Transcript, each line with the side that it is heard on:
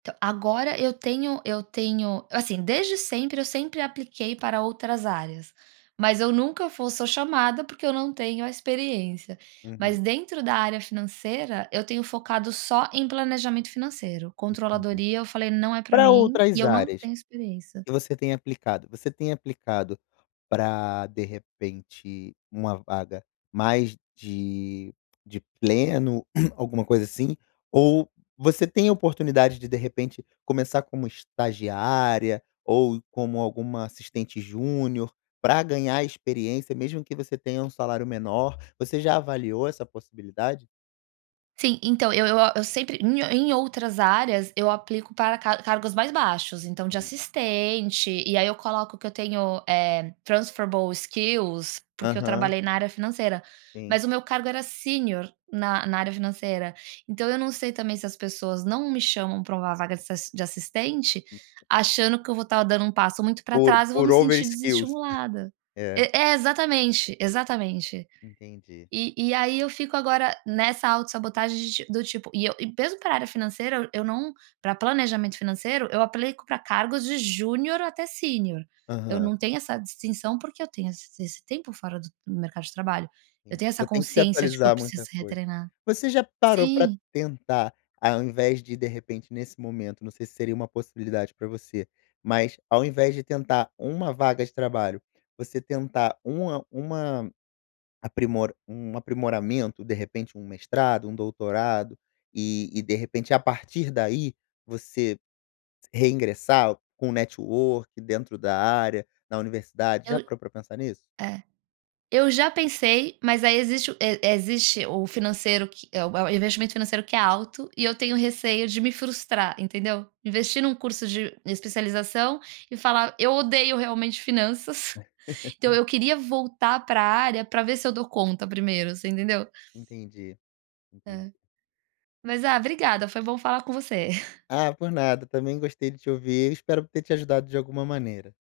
right: Entao, agora eu tenho eu tenho, eu assim, desde sempre eu sempre apliquei para outras áreas, mas eu nunca fo sou chamada, porque eu não tenho a experiência. Mas
left: Uhum.
right: dentro da área financeira, eu tenho focado só em planejamento financeiro,
left: Entendi.
right: controladoria eu falei não é pra
left: Pra
right: mim e
left: outras
right: eu não
left: áreas
right: tenho experiência.
left: que você tem aplicado? Você tem aplicado pra, de repente, uma vaga mais de de pleno, alguma coisa assim? Ou você tem a oportunidade de, de repente, começar como estagiária ou como alguma assistente júnior pra ganhar experiência, mesmo que você tenha um salário menor. Você já avaliou essa possibilidade?
right: Sim, então, eu eu a eu sempre em ou em outras áreas eu aplico para car cargos mais baixos, então de
left: Uhum.
right: assistente, e aí eu coloco que eu tenho, eh, transferable skills, porque eu
left: Aham.
right: trabalhei na área financeira,
left: Sim.
right: mas o meu cargo era sênior na na área financeira. Então eu não sei também se as pessoas não me chamam pra um vaga de ass de assistente, achando que eu vou tá dando um passo muito para
left: Por,
right: trás e vou me
left: por
right: sentir
left: overskills.
right: desestimulada.
left: É.
right: E é exatamente, exatamente.
left: Entendi.
right: E e aí, eu fico agora nessa autossabotagem de ti do tipo, e eu e mesmo para área financeira eu eu não, para planejamento financeiro eu aplico pra cargos de júnior até sênior. Eu
left: Aham.
right: não tenho essa distinção porque eu tenho esse esse tempo fora do do mercado de trabalho, eu
left: Sim,
right: tenho essa
left: você tem que se
right: consciência de que eu
left: atualizar
right: preciso
left: muita
right: ser
left: coisa.
right: retreinada.
left: Você já parou pra
right: Sim.
left: tentar, ao invés de de repente nesse momento, não sei se seria uma possibilidade pra você, mas ao invés de tentar uma vaga de trabalho, você tentar uma uma aprimor um aprimoramento, de repente um mestrado, um doutorado e e, de repente, a partir daí você reingressar com network dentro da área, da universidade, já
right: Eu
left: parou para pensar nisso?
right: é, eu já pensei mas aí existe o e existe o financeiro que é o é o investimento financeiro que é alto e eu tenho receio de me frustrar, entendeu? Investir num curso de especialização e falar eu odeio realmente finanças. Então eu queria voltar pra área pra ver se eu dou conta primeiro, você entendeu?
left: Entendi, entendi.
right: Hã, mas a obrigada, foi bom falar com você.
left: Ah, por nada também gostei de te ouvir, eu espero ter te ajudado de alguma maneira.